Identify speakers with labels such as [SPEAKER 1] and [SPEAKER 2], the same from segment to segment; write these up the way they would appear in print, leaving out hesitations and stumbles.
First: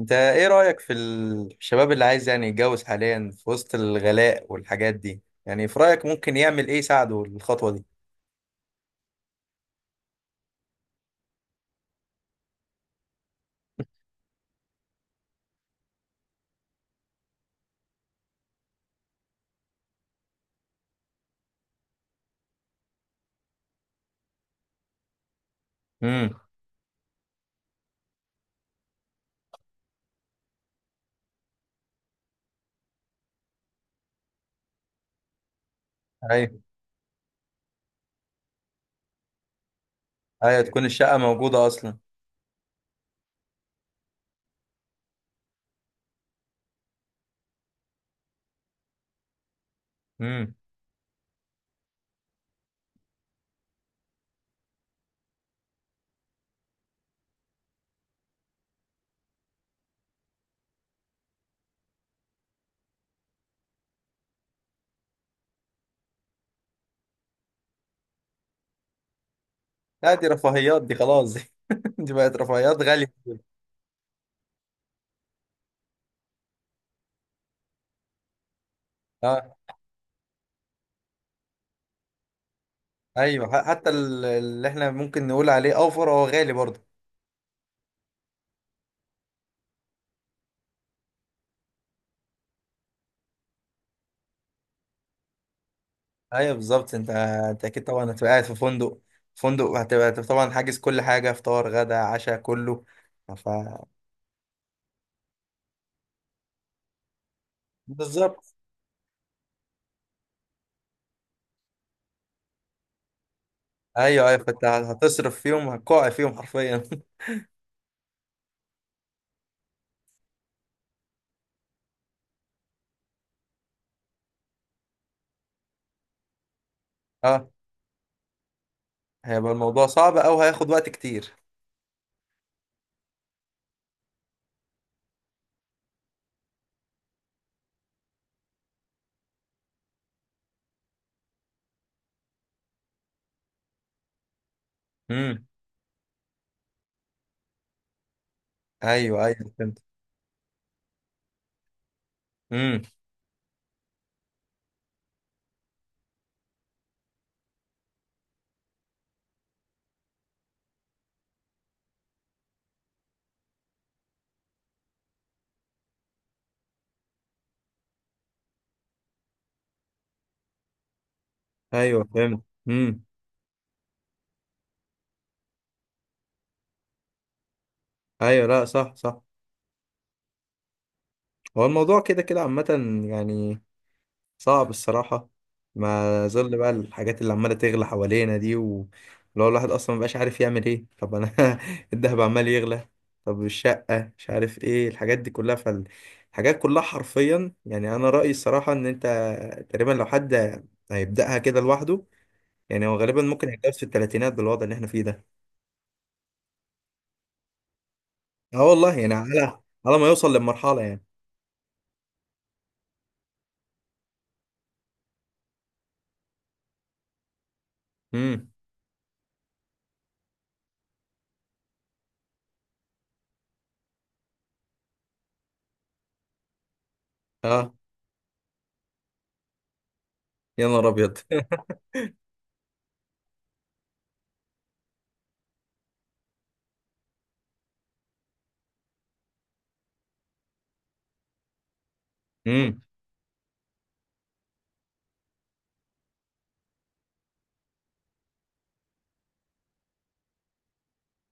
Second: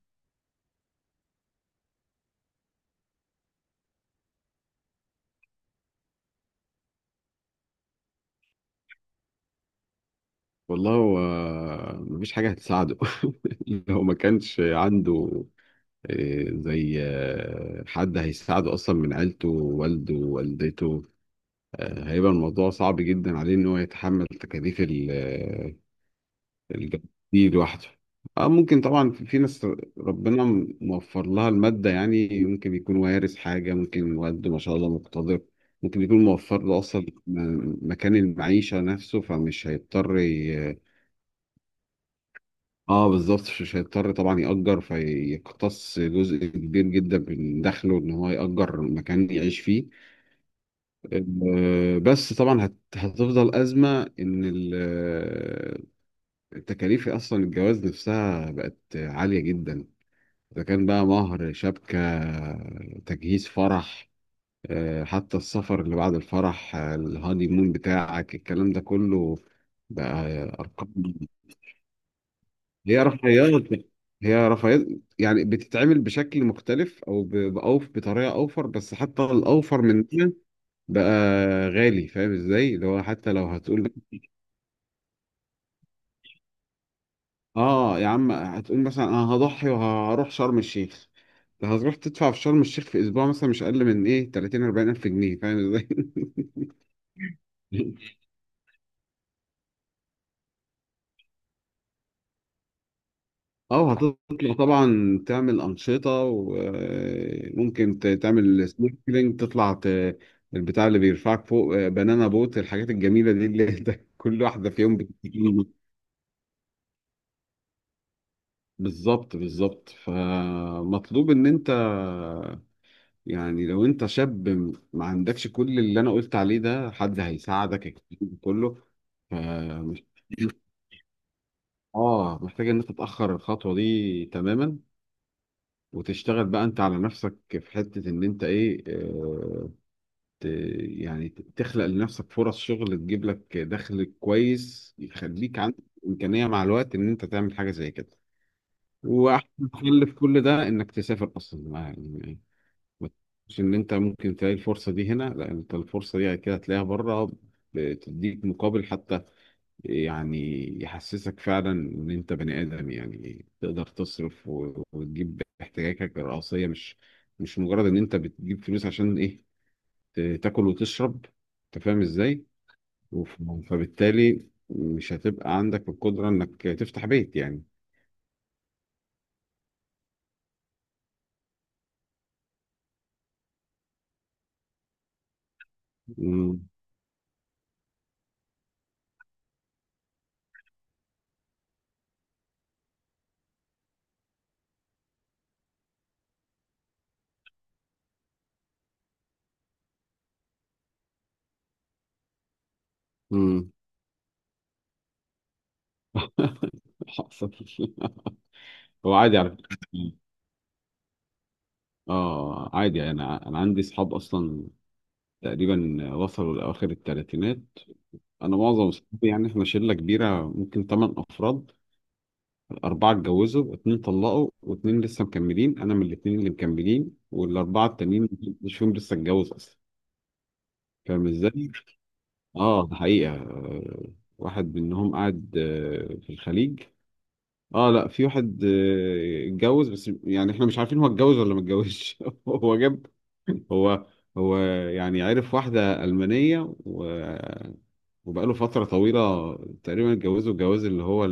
[SPEAKER 1] انت ايه رأيك في الشباب اللي عايز يعني يتجوز حاليا في وسط الغلاء والحاجات دي يعني في رأيك ممكن يعمل ايه يساعده الخطوة دي.
[SPEAKER 2] والله، هو مفيش حاجة هتساعده. لو ما كانش عنده زي حد هيساعده أصلا من عيلته والده ووالدته، هيبقى الموضوع صعب جدا عليه إن هو يتحمل تكاليف
[SPEAKER 1] امم
[SPEAKER 2] الجواز دي لوحده. اه، ممكن طبعا في ناس ربنا موفر لها المادة، يعني ممكن يكون وارث حاجة، ممكن والده ما شاء الله مقتدر، ممكن يكون
[SPEAKER 1] ايوه،
[SPEAKER 2] موفر له أصلا مكان المعيشة نفسه، فمش هيضطر.
[SPEAKER 1] ايوه تكون الشقة موجودة اصلا.
[SPEAKER 2] اه بالظبط، مش هيضطر طبعا يأجر فيقتص جزء كبير جدا من دخله ان هو يأجر مكان يعيش فيه.
[SPEAKER 1] امم
[SPEAKER 2] بس طبعا هتفضل أزمة ان التكاليف اصلا الجواز نفسها بقت عالية جدا. اذا كان بقى مهر، شبكة، تجهيز، فرح، حتى السفر اللي بعد الفرح، الهاني مون بتاعك، الكلام ده كله
[SPEAKER 1] لا دي
[SPEAKER 2] بقى
[SPEAKER 1] رفاهيات،
[SPEAKER 2] أرقام.
[SPEAKER 1] دي خلاص دي، دي بقت رفاهيات
[SPEAKER 2] هي
[SPEAKER 1] غالية.
[SPEAKER 2] رفاهيات، هي رفاهيات، يعني بتتعمل بشكل مختلف بأوف، بطريقه اوفر، بس حتى
[SPEAKER 1] اه،
[SPEAKER 2] الاوفر من ده بقى غالي. فاهم ازاي؟ اللي هو حتى لو
[SPEAKER 1] ايوه ح- حتى
[SPEAKER 2] هتقول
[SPEAKER 1] ال- اللي احنا ممكن نقول عليه اوفر هو غالي برضه.
[SPEAKER 2] اه يا عم، هتقول مثلا انا هضحي وهروح شرم الشيخ، هتروح تدفع في شرم الشيخ في اسبوع مثلا مش اقل من ايه 30 40 الف جنيه، فاهم ازاي؟
[SPEAKER 1] ايوه بالظبط، انت اكيد طبعا هتبقى قاعد في فندق، فندق، هتبقى طبعا حاجز كل حاجة، فطار غدا عشاء كله. ف
[SPEAKER 2] اه، هتطلع طبعا تعمل أنشطة وممكن
[SPEAKER 1] بالظبط.
[SPEAKER 2] تعمل سنوركلينج، البتاع اللي بيرفعك فوق، بنانا بوت، الحاجات الجميلة دي اللي انت
[SPEAKER 1] ايوه ايوه،
[SPEAKER 2] كل
[SPEAKER 1] فانت
[SPEAKER 2] واحدة في يوم
[SPEAKER 1] هتصرف
[SPEAKER 2] بتجيلي.
[SPEAKER 1] فيهم، هتقع فيهم حرفيا.
[SPEAKER 2] بالظبط، بالظبط، فمطلوب ان انت يعني لو انت شاب ما عندكش كل اللي انا قلت عليه ده، حد
[SPEAKER 1] اه،
[SPEAKER 2] هيساعدك الكلام ده كله،
[SPEAKER 1] هيبقى الموضوع
[SPEAKER 2] فمش،
[SPEAKER 1] صعب او هياخد وقت كتير.
[SPEAKER 2] اه، محتاج ان انت تتأخر الخطوة دي تماما، وتشتغل بقى انت على نفسك في حتة ان انت ايه، ت تخلق لنفسك فرص شغل، تجيب لك دخل كويس
[SPEAKER 1] امم
[SPEAKER 2] يخليك عندك إمكانية مع الوقت ان انت تعمل حاجة زي كده.
[SPEAKER 1] ايوه ايوه
[SPEAKER 2] واحسن
[SPEAKER 1] فهمت.
[SPEAKER 2] حل في كل ده انك تسافر اصلا، يعني إيه،
[SPEAKER 1] امم
[SPEAKER 2] ما تقولش ان انت ممكن تلاقي الفرصة دي هنا، لا انت الفرصة دي كده هتلاقيها بره، بتديك مقابل حتى، يعني يحسسك فعلا ان انت بني ادم، يعني تقدر تصرف وتجيب احتياجاتك الرئيسيه، مش مجرد ان انت بتجيب فلوس عشان ايه، تاكل وتشرب. انت فاهم
[SPEAKER 1] ايوه فهمت.
[SPEAKER 2] ازاي؟
[SPEAKER 1] امم
[SPEAKER 2] وف- فبالتالي مش هتبقى عندك القدره انك تفتح بيت يعني.
[SPEAKER 1] ايوه، لا صح صح. هو الموضوع كده كده عامة يعني، صعب الصراحة. ما ظل
[SPEAKER 2] مم.
[SPEAKER 1] بقى الحاجات اللي عمالة تغلى حوالينا دي و- ولو الواحد أصلا مبقاش عارف يعمل إيه، طب أنا الدهب عمال يغلى، طب الشقة مش عارف إيه، الحاجات دي كلها، فالحاجات كلها حرفيا. يعني أنا رأيي الصراحة إن أنت تقريبا لو حد هيبدأها كده لوحده يعني، هو غالبا ممكن
[SPEAKER 2] مم.
[SPEAKER 1] هيتجوز في التلاتينات بالوضع اللي إحنا فيه ده.
[SPEAKER 2] حصل.
[SPEAKER 1] أه والله يعني،
[SPEAKER 2] هو عادي على
[SPEAKER 1] على
[SPEAKER 2] فكره،
[SPEAKER 1] على ما يوصل للمرحلة يعني.
[SPEAKER 2] اه عادي، انا عندي اصحاب اصلا تقريبا وصلوا لاواخر الثلاثينات.
[SPEAKER 1] امم
[SPEAKER 2] انا معظم اصحابي، يعني احنا شله كبيره ممكن ثمان افراد، أربعة اتجوزوا، اتنين طلقوا، واتنين لسه مكملين. أنا من الاتنين اللي مكملين،
[SPEAKER 1] أه،
[SPEAKER 2] والأربعة التانيين مش فيهم لسه اتجوز أصلا.
[SPEAKER 1] يا نهار أبيض.
[SPEAKER 2] فاهم إزاي؟ ده حقيقة. واحد منهم قاعد في الخليج. آه، لا في واحد اتجوز، بس يعني إحنا مش عارفين هو اتجوز ولا ما اتجوزش. هو
[SPEAKER 1] امم
[SPEAKER 2] جاب، هو هو يعني عرف واحدة ألمانية وبقاله فترة طويلة، تقريبا اتجوزوا الجواز اللي هو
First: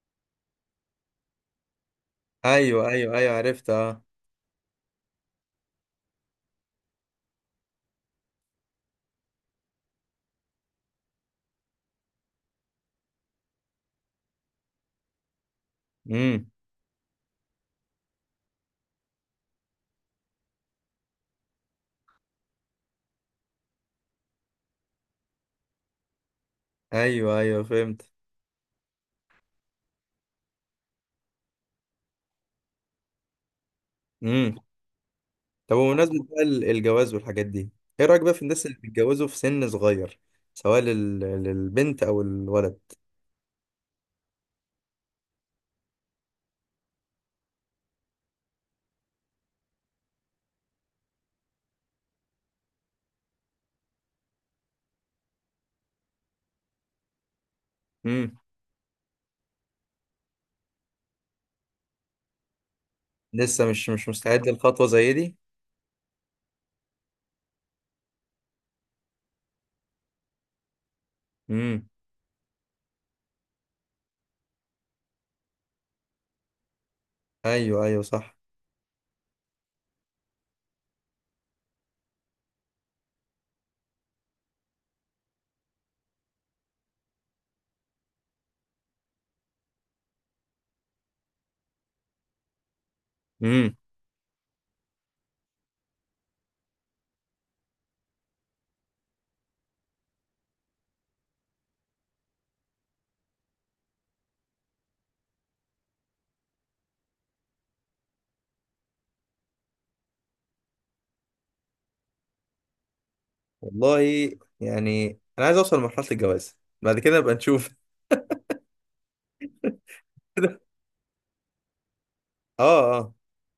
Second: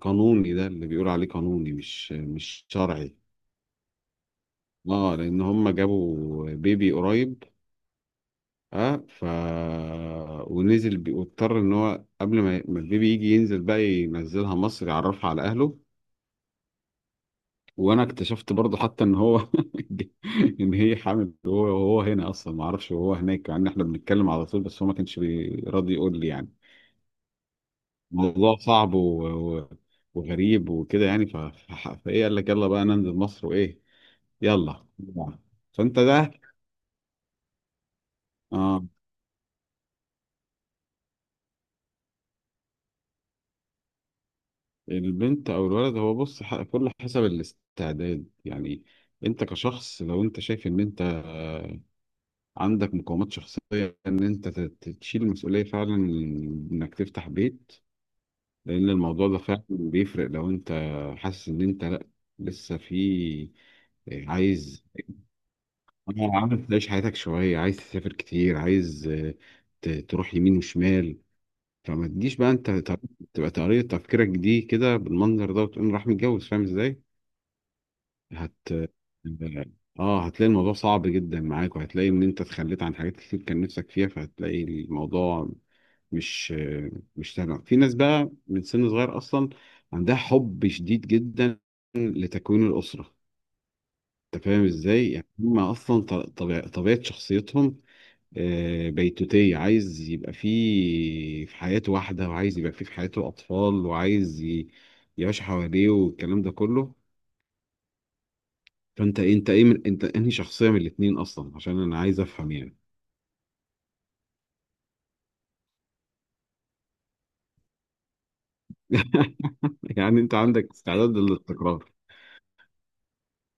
[SPEAKER 2] قانوني، ده اللي بيقول عليه قانوني مش
[SPEAKER 1] أيوه
[SPEAKER 2] شرعي.
[SPEAKER 1] أيوه أيوه، عرفت أه.
[SPEAKER 2] اه لان هم جابوا بيبي قريب. اه ف ونزل واضطر ان هو قبل ما البيبي يجي ينزل بقى ينزلها مصر يعرفها على اهله.
[SPEAKER 1] امم
[SPEAKER 2] وانا اكتشفت برضه حتى ان هو ان هي حامل، وهو هنا اصلا ما اعرفش، وهو هناك، يعني احنا بنتكلم على طول، بس هو ما كانش راضي يقول لي يعني.
[SPEAKER 1] أيوه أيوه فهمت.
[SPEAKER 2] موضوع صعب و... وغريب وكده يعني، فايه قال لك يلا بقى ننزل مصر وايه؟
[SPEAKER 1] امم
[SPEAKER 2] يلا.
[SPEAKER 1] طب
[SPEAKER 2] فانت
[SPEAKER 1] بمناسبة
[SPEAKER 2] ده،
[SPEAKER 1] بقى الجواز والحاجات دي، ايه رأيك بقى في الناس اللي
[SPEAKER 2] اه
[SPEAKER 1] بيتجوزوا في سن صغير، سواء لل... للبنت او الولد.
[SPEAKER 2] البنت او الولد، هو بص، كله حسب الاستعداد يعني. انت كشخص، لو انت شايف ان انت عندك مقومات شخصية ان انت تشيل المسؤولية فعلا، انك تفتح بيت،
[SPEAKER 1] امم
[SPEAKER 2] لان الموضوع ده فعلا بيفرق. لو انت حاسس ان انت لا، لسه في،
[SPEAKER 1] لسه مش مستعد
[SPEAKER 2] عايز،
[SPEAKER 1] لخطوة زي دي.
[SPEAKER 2] عايز تعيش حياتك شوية، عايز تسافر كتير، عايز، تروح يمين وشمال،
[SPEAKER 1] امم
[SPEAKER 2] فما تجيش بقى انت تبقى طريقة تفكيرك دي كده بالمنظر ده، وتقوم راح متجوز. فاهم ازاي؟
[SPEAKER 1] ايوه ايوه صح.
[SPEAKER 2] هت اه آه، هتلاقي الموضوع صعب جدا معاك، وهتلاقي ان انت اتخليت عن حاجات كتير كان نفسك فيها، فهتلاقي الموضوع مش مش سهل. في ناس بقى من سن صغير اصلا عندها حب شديد جدا لتكوين الاسرة.
[SPEAKER 1] امم
[SPEAKER 2] انت فاهم ازاي؟ يعني هم اصلا طبيعة شخصيتهم بيتوتية، عايز يبقى فيه في حياته واحدة، وعايز يبقى فيه في حياته أطفال، وعايز يعيش حواليه والكلام ده كله. فأنت إيه، من أنت، أنهي شخصية من الاتنين أصلا، عشان أنا عايز أفهم يعني.
[SPEAKER 1] والله يعني، انا عايز اوصل لمرحلة الجواز، بعد كده نبقى نشوف.
[SPEAKER 2] يعني أنت عندك استعداد للاستقرار؟
[SPEAKER 1] اه اه،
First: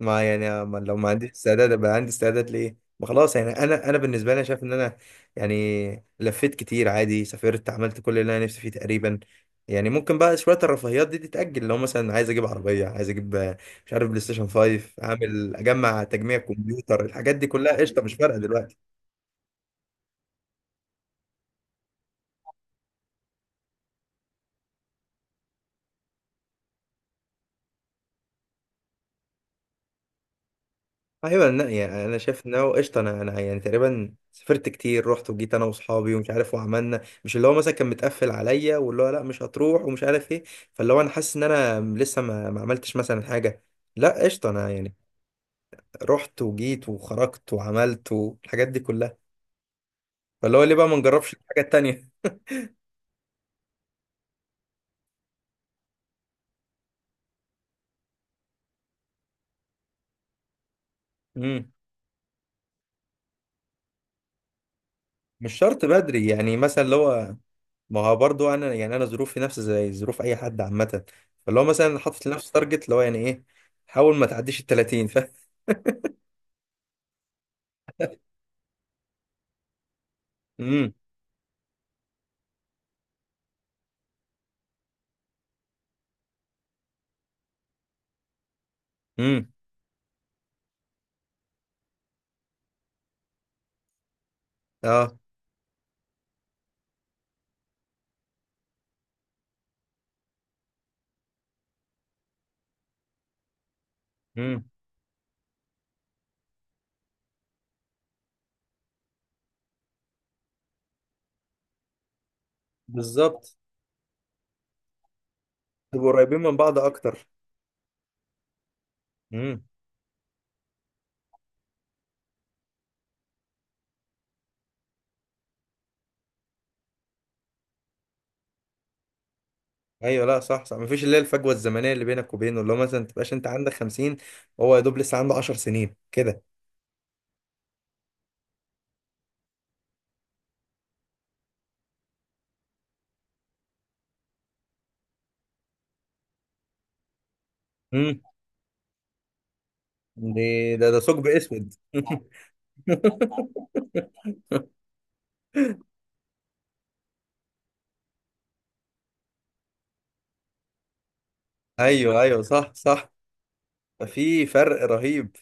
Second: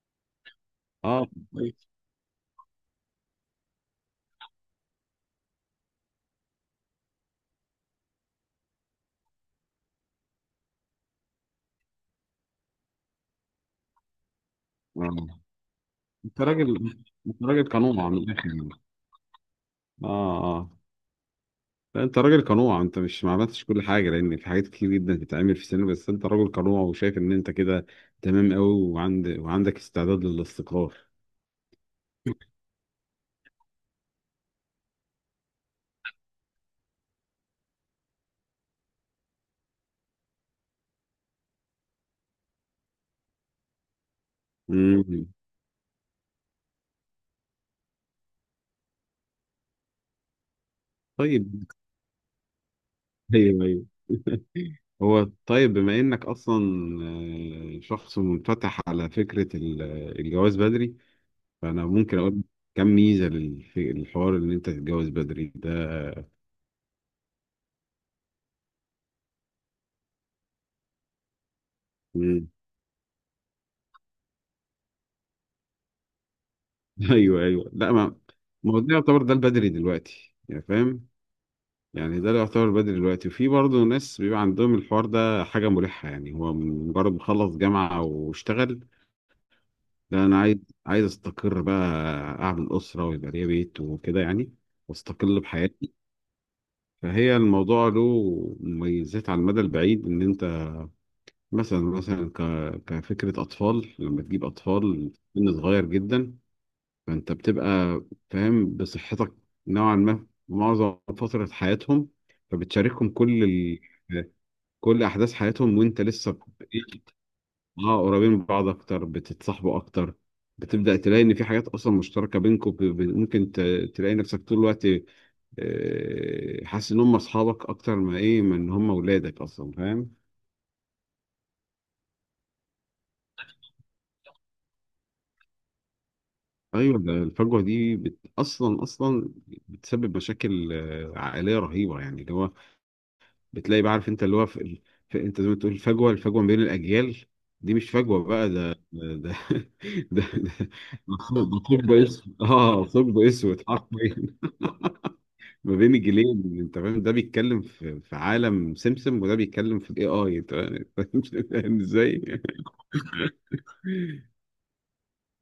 [SPEAKER 1] ما يعني، ما لو ما
[SPEAKER 2] أه،
[SPEAKER 1] عنديش استعداد
[SPEAKER 2] كويس.
[SPEAKER 1] ابقى عندي استعداد ليه، ما خلاص. يعني انا بالنسبه لي شايف ان انا يعني لفيت كتير عادي، سافرت، عملت كل اللي انا نفسي فيه تقريبا. يعني ممكن بقى شويه الرفاهيات دي تتاجل، لو مثلا عايز اجيب عربيه، عايز اجيب آه، مش عارف بلاي ستيشن 5،
[SPEAKER 2] آه.
[SPEAKER 1] اعمل اجمع تجميع
[SPEAKER 2] أنت راجل
[SPEAKER 1] كمبيوتر، الحاجات
[SPEAKER 2] أنت
[SPEAKER 1] دي
[SPEAKER 2] راجل
[SPEAKER 1] كلها
[SPEAKER 2] قانون
[SPEAKER 1] قشطه، مش
[SPEAKER 2] على
[SPEAKER 1] فارقه
[SPEAKER 2] الآخر يعني.
[SPEAKER 1] دلوقتي.
[SPEAKER 2] أه، اه، لا انت راجل قنوع، انت مش ما عملتش كل حاجه لان في حاجات كتير جدا تتعمل في السينما، بس انت راجل قنوع وشايف ان انت كده تمام قوي، وعندك استعداد للاستقرار.
[SPEAKER 1] ايوه لا، يعني انا شايف ان هو قشطه. انا يعني تقريبا سافرت كتير، رحت وجيت انا واصحابي ومش عارف، وعملنا مش اللي هو مثلا كان متقفل عليا، واللي هو لا مش هتروح ومش عارف ايه. فاللي هو انا حاسس ان انا لسه ما عملتش مثلا حاجه. لا قشطه انا يعني،
[SPEAKER 2] امم
[SPEAKER 1] رحت وجيت وخرجت وعملت والحاجات دي كلها. فاللي هو ليه بقى ما نجربش الحاجه
[SPEAKER 2] طيب،
[SPEAKER 1] التانيه.
[SPEAKER 2] ايوه، ايوه، هو طيب، بما انك اصلا شخص منفتح على فكره الجواز بدري،
[SPEAKER 1] امم
[SPEAKER 2] فانا ممكن اقول كم ميزه للحوار ان انت تتجوز بدري
[SPEAKER 1] مش
[SPEAKER 2] ده.
[SPEAKER 1] شرط بدري يعني، مثلا اللي هو، ما هو برضو انا يعني، انا ظروفي نفس زي ظروف اي حد عامه. فاللي هو مثلا حاطط
[SPEAKER 2] مم.
[SPEAKER 1] لنفسي تارجت اللي هو يعني ايه، حاول ما تعديش ال 30.
[SPEAKER 2] ايوه، ايوه، لا، ما هو ده يعتبر ده البدري دلوقتي يعني،
[SPEAKER 1] امم
[SPEAKER 2] فاهم؟ يعني ده اللي يعتبر بدري دلوقتي، وفي برضه ناس بيبقى عندهم الحوار ده حاجة مريحة، يعني هو مجرد ما خلص جامعة واشتغل،
[SPEAKER 1] امم
[SPEAKER 2] لا أنا عايز أستقر بقى، أعمل أسرة ويبقى ليا بيت وكده يعني،
[SPEAKER 1] اه.
[SPEAKER 2] وأستقل بحياتي. فهي الموضوع له مميزات على المدى البعيد، إن أنت مثلا كفكرة أطفال، لما تجيب
[SPEAKER 1] امم
[SPEAKER 2] أطفال سن صغير جدا، فأنت بتبقى فاهم بصحتك نوعا ما معظم فترة حياتهم، فبتشاركهم
[SPEAKER 1] بالظبط،
[SPEAKER 2] كل احداث حياتهم وانت
[SPEAKER 1] تبقوا
[SPEAKER 2] لسه
[SPEAKER 1] قريبين من بعض
[SPEAKER 2] إيه؟
[SPEAKER 1] اكتر.
[SPEAKER 2] اه، قريبين من بعض اكتر،
[SPEAKER 1] امم
[SPEAKER 2] بتتصاحبوا اكتر، بتبدا تلاقي ان في حاجات اصلا مشتركه بينكم، ممكن تلاقي نفسك طول الوقت حاسس ان هم اصحابك اكتر، ما ايه ما ان هم ولادك اصلا، فاهم؟
[SPEAKER 1] ايوه لا صح صح، مفيش اللي هي الفجوه الزمنيه اللي بينك وبينه، اللي هو مثلا ما تبقاش انت عندك 50 وهو يا دوب لسه عنده 10 سنين كده.
[SPEAKER 2] ايوه، ده الفجوه دي اصلا اصلا بتسبب مشاكل عائليه رهيبه، يعني اللي هو بتلاقي بقى، عارف انت اللي هو في في، انت زي ما تقول الفجوه ما بين الاجيال، دي مش
[SPEAKER 1] امم
[SPEAKER 2] فجوه بقى، ده ده ده. ده
[SPEAKER 1] ده ثقب
[SPEAKER 2] ثقب، ده
[SPEAKER 1] اسود.
[SPEAKER 2] ثقب اسود، اه، ثقب اسود حرفيا ما بين الجيلين. انت فاهم، ده بيتكلم في عالم سمسم، وده بيتكلم في الاي اي، انت فاهم؟ فاهم
[SPEAKER 1] ايوه
[SPEAKER 2] ازاي؟
[SPEAKER 1] ايوه صح صح، في فرق رهيب.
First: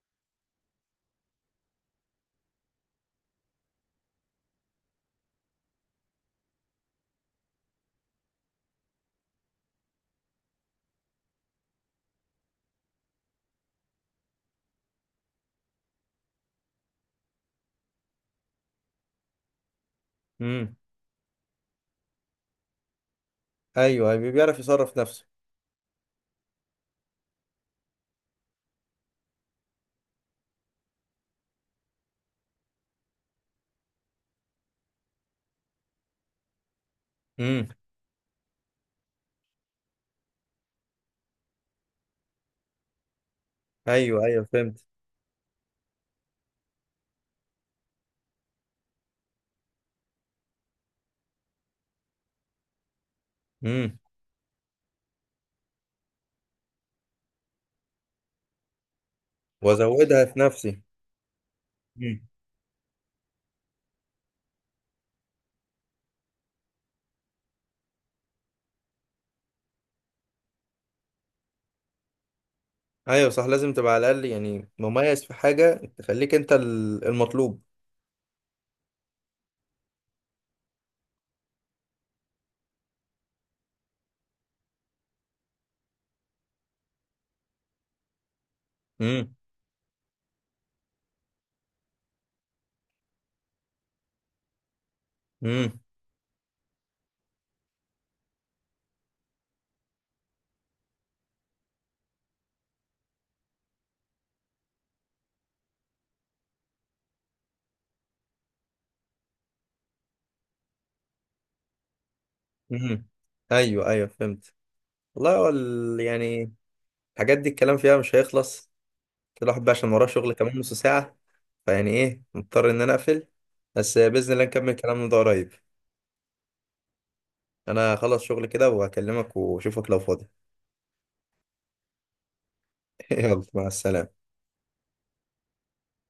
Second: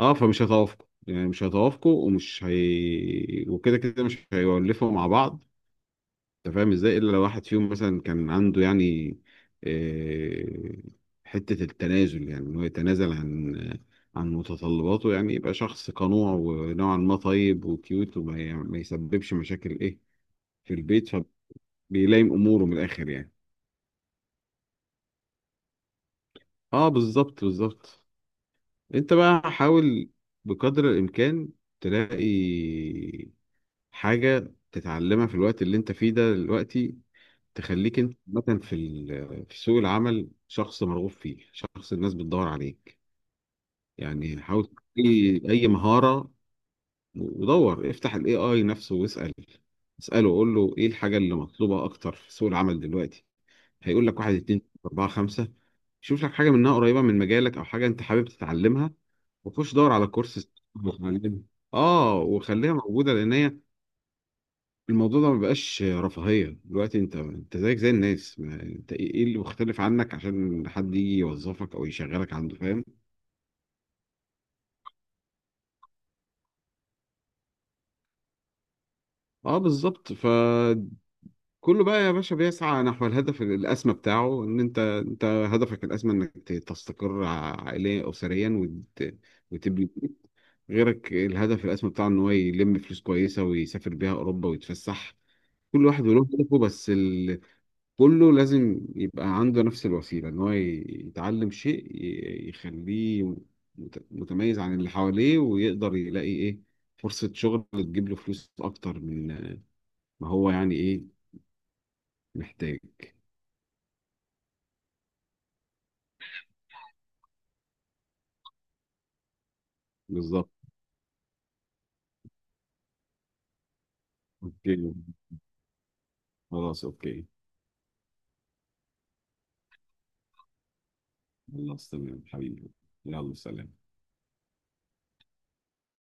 [SPEAKER 2] اه، فمش هيتوافقوا يعني، مش هيتوافقوا، ومش هي، وكده كده مش هيولفوا مع بعض. انت فاهم ازاي، الا لو واحد فيهم مثلا كان عنده يعني آه، حتة التنازل، يعني ان هو يتنازل عن متطلباته، يعني يبقى شخص قنوع ونوعا ما طيب وكيوت، وما ي- ما يسببش مشاكل ايه في
[SPEAKER 1] امم
[SPEAKER 2] البيت، فبيلائم اموره من الاخر يعني.
[SPEAKER 1] ايوه أيوة، بيعرف يصرف نفسه.
[SPEAKER 2] اه بالظبط، بالظبط. انت بقى حاول بقدر الامكان تلاقي حاجة تتعلمها في الوقت اللي انت فيه ده دلوقتي،
[SPEAKER 1] امم
[SPEAKER 2] تخليك انت مثلا في في سوق العمل شخص مرغوب فيه، شخص الناس بتدور عليك.
[SPEAKER 1] ايوه
[SPEAKER 2] يعني
[SPEAKER 1] ايوه
[SPEAKER 2] حاول،
[SPEAKER 1] فهمت.
[SPEAKER 2] اي اي مهارة، ودور افتح الاي اي نفسه واسأل، اسأله وقول له ايه الحاجة اللي مطلوبة اكتر في سوق العمل دلوقتي.
[SPEAKER 1] امم
[SPEAKER 2] هيقول لك واحد، اتنين، تلاتة، اربعة، خمسة، شوف لك حاجة منها قريبة من مجالك او حاجة انت حابب تتعلمها، وخش دور على
[SPEAKER 1] وازودها في
[SPEAKER 2] كورس،
[SPEAKER 1] نفسي.
[SPEAKER 2] اتعلمها، اه، وخليها موجودة، لان هي الموضوع ده ما بقاش رفاهية دلوقتي، انت زيك زي الناس، ما انت ايه، اللي مختلف عنك عشان حد يجي يوظفك او يشغلك عنده، فاهم؟
[SPEAKER 1] ايوه صح، لازم تبقى على الاقل يعني مميز في حاجه تخليك انت المطلوب.
[SPEAKER 2] اه بالظبط، فكله بقى يا باشا بيسعى نحو الهدف الاسمى بتاعه، ان انت، هدفك الاسمى انك تستقر عائليا، اسريا،
[SPEAKER 1] امم
[SPEAKER 2] وتبني بيت. غيرك الهدف الاسمى بتاعه ان هو يلم فلوس كويسة ويسافر بيها اوروبا ويتفسح،
[SPEAKER 1] امم
[SPEAKER 2] كل واحد وله هدفه، بس كله لازم يبقى عنده نفس الوسيلة، إن هو يتعلم شيء يخليه متميز عن اللي حواليه، ويقدر يلاقي إيه فرصة شغل تجيب له فلوس أكتر من ما هو يعني إيه محتاج.
[SPEAKER 1] امم ايوه ايوه فهمت. والله هو ال- يعني الحاجات دي الكلام فيها مش هيخلص، الواحد بقى عشان وراه شغل
[SPEAKER 2] بالظبط.
[SPEAKER 1] كمان نص ساعة، فيعني ايه مضطر ان انا اقفل، بس باذن الله نكمل
[SPEAKER 2] أوكي،
[SPEAKER 1] كلامنا ده قريب.
[SPEAKER 2] خلاص، أوكي،
[SPEAKER 1] انا خلص شغل كده وهكلمك واشوفك لو فاضي.
[SPEAKER 2] خلاص تمام حبيبي. يلا
[SPEAKER 1] يلا مع
[SPEAKER 2] سلام.
[SPEAKER 1] السلامه.